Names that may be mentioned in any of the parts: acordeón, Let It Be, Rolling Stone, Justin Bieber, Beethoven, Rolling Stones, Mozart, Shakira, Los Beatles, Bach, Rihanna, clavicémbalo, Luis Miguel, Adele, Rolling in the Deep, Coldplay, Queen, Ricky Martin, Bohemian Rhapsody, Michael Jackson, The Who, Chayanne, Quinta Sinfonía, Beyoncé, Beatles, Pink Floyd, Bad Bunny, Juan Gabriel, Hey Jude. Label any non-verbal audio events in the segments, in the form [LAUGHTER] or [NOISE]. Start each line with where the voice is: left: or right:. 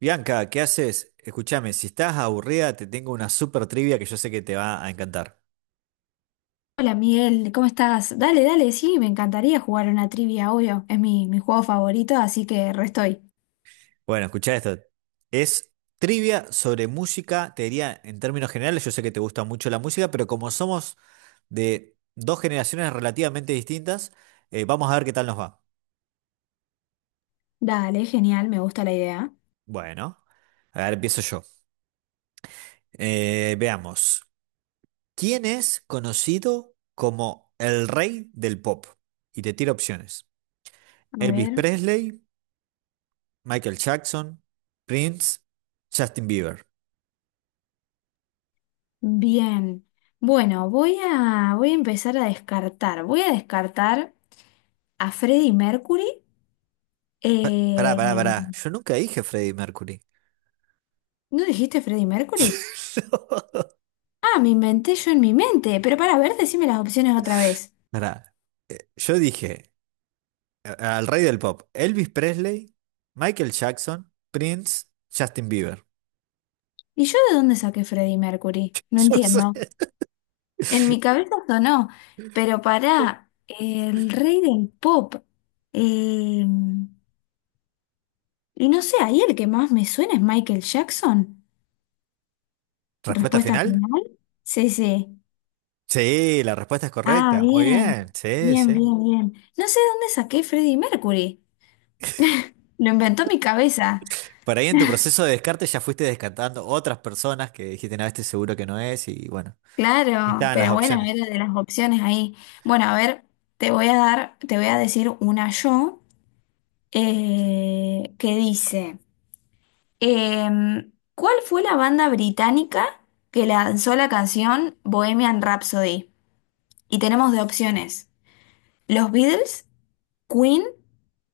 right: Bianca, ¿qué haces? Escúchame, si estás aburrida, te tengo una super trivia que yo sé que te va a encantar.
left: Hola Miguel, ¿cómo estás? Dale, dale, sí, me encantaría jugar una trivia, obvio. Es mi juego favorito, así que re estoy.
right: Bueno, escucha esto. Es trivia sobre música, te diría en términos generales, yo sé que te gusta mucho la música, pero como somos de dos generaciones relativamente distintas, vamos a ver qué tal nos va.
left: Dale, genial, me gusta la idea.
right: Bueno, a ver, empiezo yo. Veamos. ¿Quién es conocido como el rey del pop? Y te tiro opciones.
left: A
right: Elvis
left: ver,
right: Presley, Michael Jackson, Prince, Justin Bieber.
left: bien. Bueno, voy a empezar a descartar. Voy a descartar a Freddie Mercury.
right: Pará,
left: Eh,
right: pará, pará. Yo nunca dije Freddie Mercury.
left: ¿No dijiste Freddie Mercury?
right: [LAUGHS] No.
left: Ah, me inventé yo en mi mente, pero para ver, decime las opciones otra vez.
right: Pará. Yo dije al rey del pop, Elvis Presley, Michael Jackson, Prince, Justin Bieber.
left: ¿Y yo de dónde saqué Freddie
right: [LAUGHS]
left: Mercury? No
right: Yo sé.
left: entiendo. En mi cabeza sonó, pero para el rey del pop. eh, y no sé, ahí el que más me suena es Michael Jackson.
right: ¿Respuesta
left: Respuesta
right: final?
left: final. Sí, sí.
right: Sí, la respuesta es
left: Ah,
right: correcta. Muy
left: bien,
right: bien. Sí,
left: bien,
right: sí.
left: bien, bien. No sé dónde saqué Freddie Mercury. Lo inventó mi cabeza.
right: Por ahí en tu
left: [LAUGHS]
right: proceso de descarte ya fuiste descartando otras personas que dijiste, no, este seguro que no es, y bueno. Y
left: Claro,
right: estaban las
left: pero bueno,
right: opciones.
left: era de las opciones ahí. Bueno, a ver, te voy a decir una yo que dice. ¿Cuál fue la banda británica que lanzó la canción Bohemian Rhapsody? Y tenemos de opciones: Los Beatles, Queen,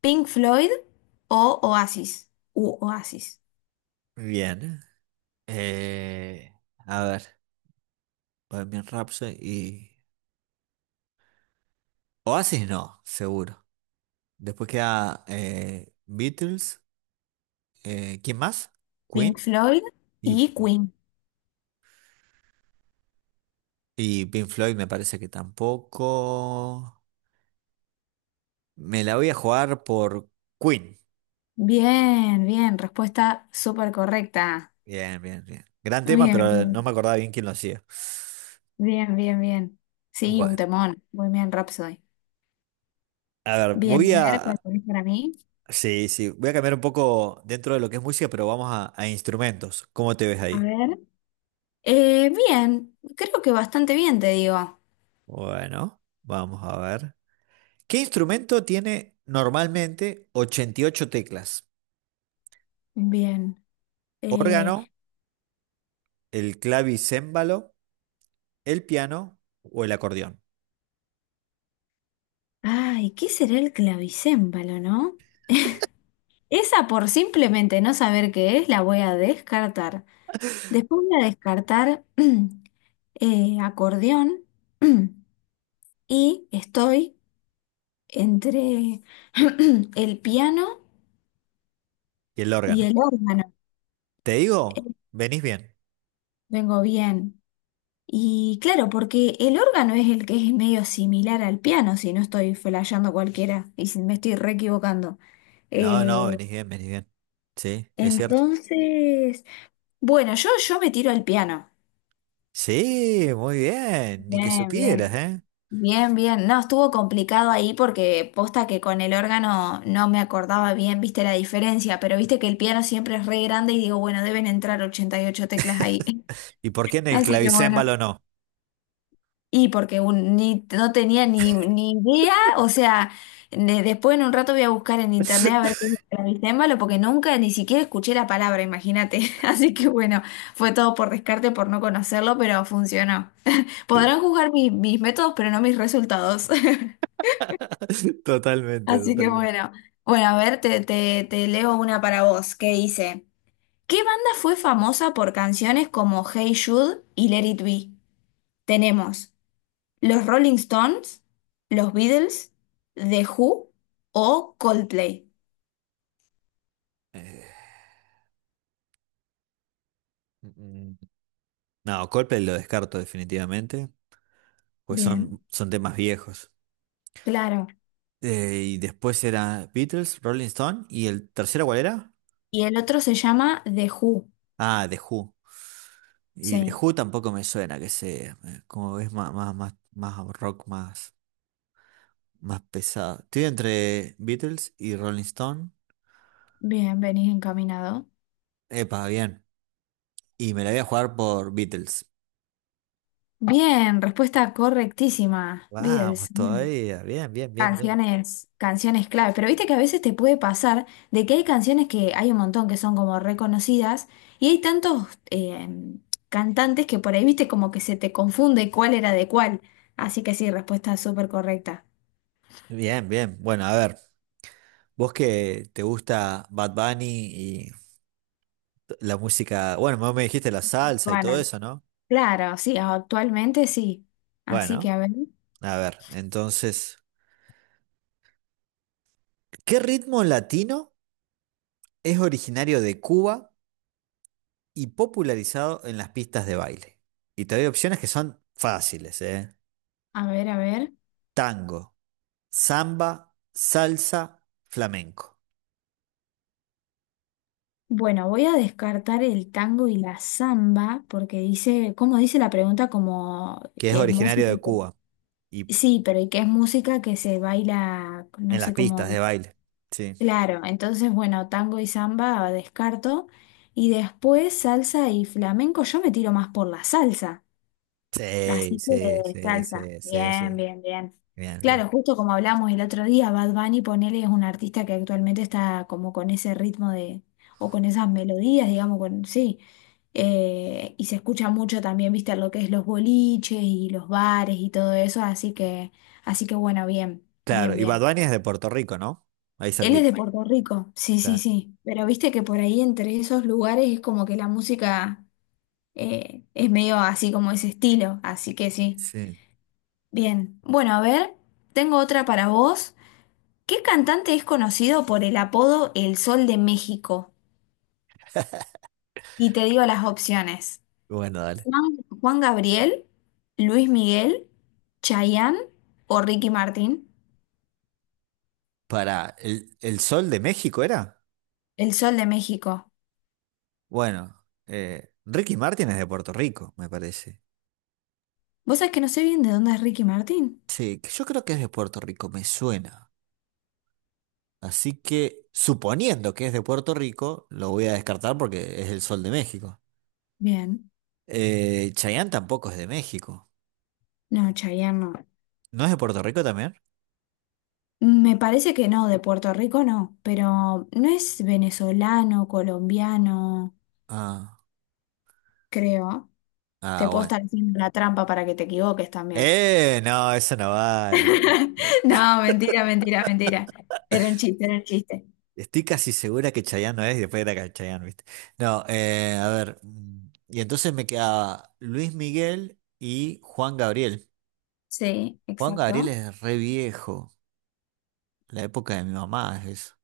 left: Pink Floyd o Oasis. U Oasis.
right: Bien. Eh, a ver. Bohemian Rhapsody y... Oasis no, seguro. Después queda Beatles, ¿quién más?
left: Pink
right: Queen
left: Floyd
right: y,
left: y Queen.
right: y Pink Floyd me parece que tampoco. Me la voy a jugar por Queen.
left: Bien, bien, respuesta súper correcta.
right: Bien, bien, bien. Gran tema,
left: Bien,
right: pero no me
left: bien,
right: acordaba bien quién lo hacía.
left: bien, bien, bien. Sí, un
right: Bueno,
left: temón. Bohemian Rhapsody.
right: a ver,
left: Bien,
right: voy
left: a ver,
right: a...
left: ¿cuál tenés para mí?
right: Sí, sí, voy a cambiar un poco dentro de lo que es música, pero vamos a instrumentos. ¿Cómo te ves
left: A
right: ahí?
left: ver. Bien, creo que bastante bien, te digo.
right: Bueno, vamos a ver. ¿Qué instrumento tiene normalmente 88 teclas?
left: Bien. Eh,
right: ¿Órgano, el clavicémbalo, el piano o el acordeón?
left: ¿Qué será el clavicémbalo, no? Esa por simplemente no saber qué es, la voy a descartar. Después voy a descartar [CLEARS THROAT] acordeón [CLEARS THROAT] y estoy entre [CLEARS THROAT] el piano
right: Y el
left: y
right: órgano.
left: el órgano.
right: ¿Te digo? Venís bien.
left: Vengo bien. Y claro, porque el órgano es el que es medio similar al piano, si no estoy flasheando cualquiera y si me estoy re equivocando.
right: No, no,
left: Eh,
right: venís bien, venís bien. Sí, es cierto.
left: entonces, bueno, yo me tiro al piano.
right: Sí, muy bien. Ni que
left: Bien,
right: supieras,
left: bien.
right: ¿eh?
left: Bien, bien. No, estuvo complicado ahí porque posta que con el órgano no me acordaba bien, viste la diferencia, pero viste que el piano siempre es re grande y digo, bueno, deben entrar 88 teclas ahí.
right: ¿Y por
left: [LAUGHS]
right: qué en el
left: Así que bueno.
right: clavicémbalo no?
left: Y porque un- ni, no tenía ni idea, o sea, después en un rato voy a buscar en internet a ver qué
right: [LAUGHS]
left: es el clavicémbalo porque nunca ni siquiera escuché la palabra, imagínate. [LAUGHS] Así que bueno, fue todo por descarte, por no conocerlo, pero funcionó. Podrán juzgar mis métodos, pero no mis resultados. [LAUGHS]
right: Totalmente,
left: Así que
right: totalmente.
left: bueno, bueno, a ver, te leo una para vos que dice, ¿qué banda fue famosa por canciones como Hey Jude y Let It Be? Tenemos los Rolling Stones, los Beatles, The Who o Coldplay.
right: Eh, mm, mm, No, Coldplay lo descarto definitivamente, pues
left: Bien,
right: son, son temas viejos.
left: claro.
right: Y después era Beatles, Rolling Stone. ¿Y el tercero cuál era?
left: Y el otro se llama The Who.
right: Ah, The Who. Y The
left: Sí,
right: Who tampoco me suena, que sé, como ves, más, más, más, más rock, más, más pesado. Estoy entre Beatles y Rolling Stone.
left: bien, venís encaminado.
right: Epa, bien. Y me la voy a jugar por Beatles.
left: Bien, respuesta correctísima, Beatles.
right: Vamos,
left: Bueno.
right: todavía. Bien, bien, bien, bien.
left: Canciones, canciones clave, pero viste que a veces te puede pasar de que hay canciones que hay un montón que son como reconocidas y hay tantos cantantes que por ahí viste como que se te confunde cuál era de cuál. Así que sí, respuesta súper correcta.
right: Bien, bien. Bueno, a ver, vos que te gusta Bad Bunny y la música, bueno, vos me dijiste la salsa y todo
left: Juana.
right: eso, ¿no?
left: Claro, sí, actualmente sí. Así que
right: Bueno,
left: a ver,
right: a ver, entonces... ¿Qué ritmo latino es originario de Cuba y popularizado en las pistas de baile? Y te doy opciones que son fáciles, ¿eh?
left: a ver, a ver.
right: Tango, samba, salsa, flamenco,
left: Bueno, voy a descartar el tango y la samba porque dice, como dice la pregunta, como
right: que es
left: que música.
right: originario de Cuba y
left: Sí, pero y que es música que se baila, no
right: en las
left: sé cómo.
right: pistas de
left: Dice.
right: baile. Sí.
left: Claro, entonces, bueno, tango y samba descarto. Y después salsa y flamenco, yo me tiro más por la salsa.
right: Sí,
left: Así que
right: sí, sí,
left: salsa,
right: sí, sí,
left: bien,
right: sí.
left: bien, bien.
right: Bien, bien.
left: Claro, justo como hablamos el otro día, Bad Bunny, ponele, es un artista que actualmente está como con ese ritmo o con esas melodías, digamos, con, sí. Y se escucha mucho también, viste, lo que es los boliches y los bares y todo eso, así que bueno, bien,
right: Claro,
left: bien,
right: y Bad
left: bien.
right: Bunny es de Puerto Rico, ¿no? Ahí
left: Él es
right: cerquita.
left: de Puerto Rico, sí, sí,
right: Claro.
left: sí, pero viste que por ahí entre esos lugares es como que la música es medio así como ese estilo, así que sí.
right: Sí.
left: Bien, bueno, a ver, tengo otra para vos. ¿Qué cantante es conocido por el apodo El Sol de México? Y te digo las opciones.
right: Bueno, dale.
left: Juan, Juan Gabriel, Luis Miguel, Chayanne o Ricky Martin.
right: Para el Sol de México era.
left: El Sol de México.
right: Bueno, Ricky Martin es de Puerto Rico, me parece.
left: ¿Vos sabés que no sé bien de dónde es Ricky Martin?
right: Sí, que yo creo que es de Puerto Rico, me suena. Así que, suponiendo que es de Puerto Rico, lo voy a descartar porque es el Sol de México.
left: Bien.
right: Chayanne tampoco es de México.
left: No, Chayanne no.
right: ¿No es de Puerto Rico también?
left: Me parece que no, de Puerto Rico no, pero no es venezolano, colombiano,
right: Ah,
left: creo. Te
right: ah,
left: puedo
right: bueno.
left: estar haciendo la trampa para que te equivoques también.
right: No, eso no vale.
left: No, mentira, mentira, mentira. Era un chiste, era un chiste.
right: Estoy casi segura que Chayanne no es y después era que Chayanne, ¿viste? No, Y entonces me queda Luis Miguel y Juan Gabriel.
left: Sí,
right: Juan Gabriel
left: exacto.
right: es re viejo, la época de mi mamá es eso,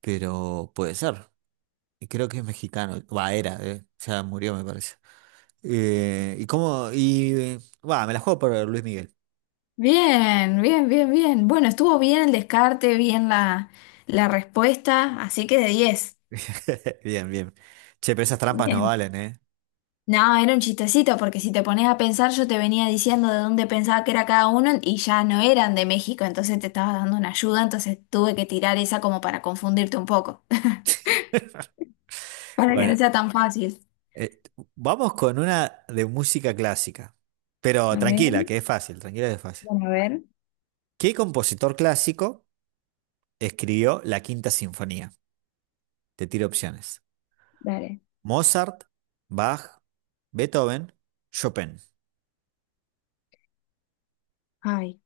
right: pero puede ser, y creo que es mexicano, va, era, ya murió me parece. Eh, y cómo, y, eh, Va, me la juego por Luis Miguel.
left: Bien, bien, bien, bien. Bueno, estuvo bien el descarte, bien la, la respuesta, así que de 10.
right: [LAUGHS] Bien, bien. Che, pero esas trampas no
left: Bien.
right: valen, ¿eh?
left: No, era un chistecito, porque si te pones a pensar, yo te venía diciendo de dónde pensaba que era cada uno y ya no eran de México, entonces te estaba dando una ayuda, entonces tuve que tirar esa como para confundirte un poco, [LAUGHS] para que no
right: Bueno,
left: sea tan fácil.
right: eh, vamos con una de música clásica, pero
left: A ver,
right: tranquila, que es fácil, tranquila que es fácil.
left: bueno, a ver,
right: ¿Qué compositor clásico escribió la Quinta Sinfonía? Te tiro opciones.
left: dale.
right: Mozart, Bach, Beethoven, Chopin.
left: Ay.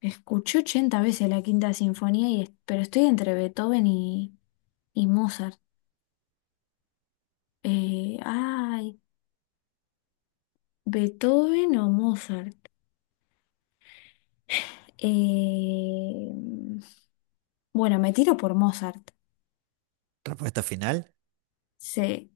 left: Escuché 80 veces la Quinta Sinfonía, y, pero estoy entre Beethoven y Mozart. Eh, ay, Beethoven o Mozart. Eh, bueno, me tiro por Mozart.
right: Respuesta final.
left: Sí,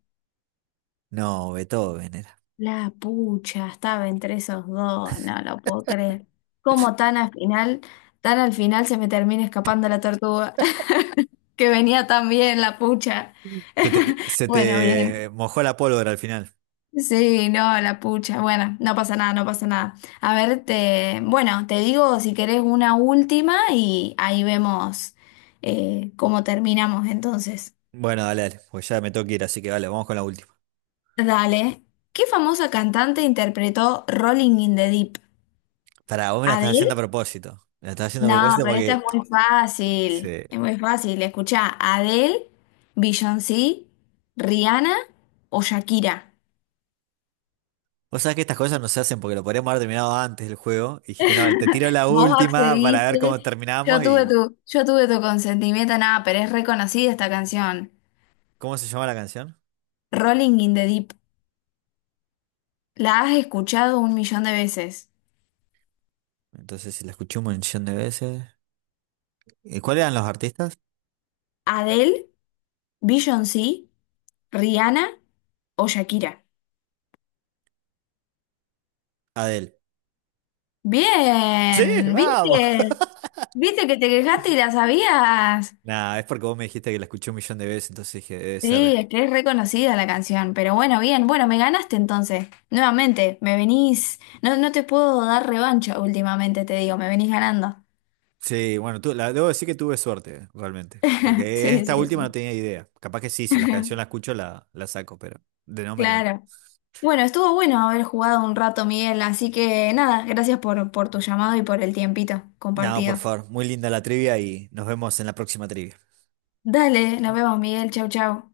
right: No, Beethoven era.
left: la pucha, estaba entre esos dos, no lo puedo creer. ¿Cómo tan al final se me termina escapando la tortuga? [LAUGHS] Que venía tan bien la pucha.
right: Se
left: Bueno, bien.
right: te mojó la pólvora al final.
left: Sí, no, la pucha. Bueno, no pasa nada, no pasa nada. A ver, te, bueno, te digo si querés una última y ahí vemos cómo terminamos entonces.
right: Bueno, dale, dale, porque ya me tengo que ir, así que vale, vamos con la última.
left: Dale. ¿Qué famosa cantante interpretó Rolling in the Deep?
right: Pará, vos me la estás
left: ¿Adele?
right: haciendo a propósito. Me la estás haciendo a
left: No,
right: propósito
left: pero esta es
right: porque...
left: muy fácil.
right: Sí.
left: Es muy fácil. Escuchá, ¿Adele, Beyoncé, Rihanna o Shakira?
right: Vos sabés que estas cosas no se hacen porque lo podríamos haber terminado antes del juego. Y dijiste, no, vale, te tiro la
left: Vos
right: última para ver cómo
left: accediste,
right: terminamos y...
left: yo tuve tu consentimiento, nada, pero es reconocida esta canción.
right: ¿Cómo se llama la canción?
left: Rolling in the Deep. La has escuchado un millón de veces.
right: Entonces, si la escuché un montón de veces... ¿Y cuáles eran los artistas?
left: Adele, Beyoncé, Rihanna o Shakira.
right: Adele. Sí,
left: Bien,
right: vamos.
left: ¿viste?
right: [LAUGHS]
left: ¿Viste que te quejaste y la sabías?
right: Nah, es porque vos me dijiste que la escuché un millón de veces, entonces dije, debe
left: Sí,
right: ser.
left: es que es reconocida la canción, pero bueno, bien, bueno, me ganaste entonces. Nuevamente, me venís, no, no te puedo dar revancha últimamente, te digo, me venís ganando.
right: Sí, bueno, tú, la, debo decir que tuve suerte, realmente.
left: [LAUGHS]
right: Porque
left: Sí,
right: esta
left: sí,
right: última no
left: sí.
right: tenía idea. Capaz que sí, si la canción la
left: [LAUGHS]
right: escucho, la saco, pero de nombre no.
left: Claro. Bueno, estuvo bueno haber jugado un rato, Miguel, así que nada, gracias por tu llamado y por el tiempito
right: No, por
left: compartido.
right: favor, muy linda la trivia y nos vemos en la próxima trivia.
left: Dale, nos vemos, Miguel. Chau, chau.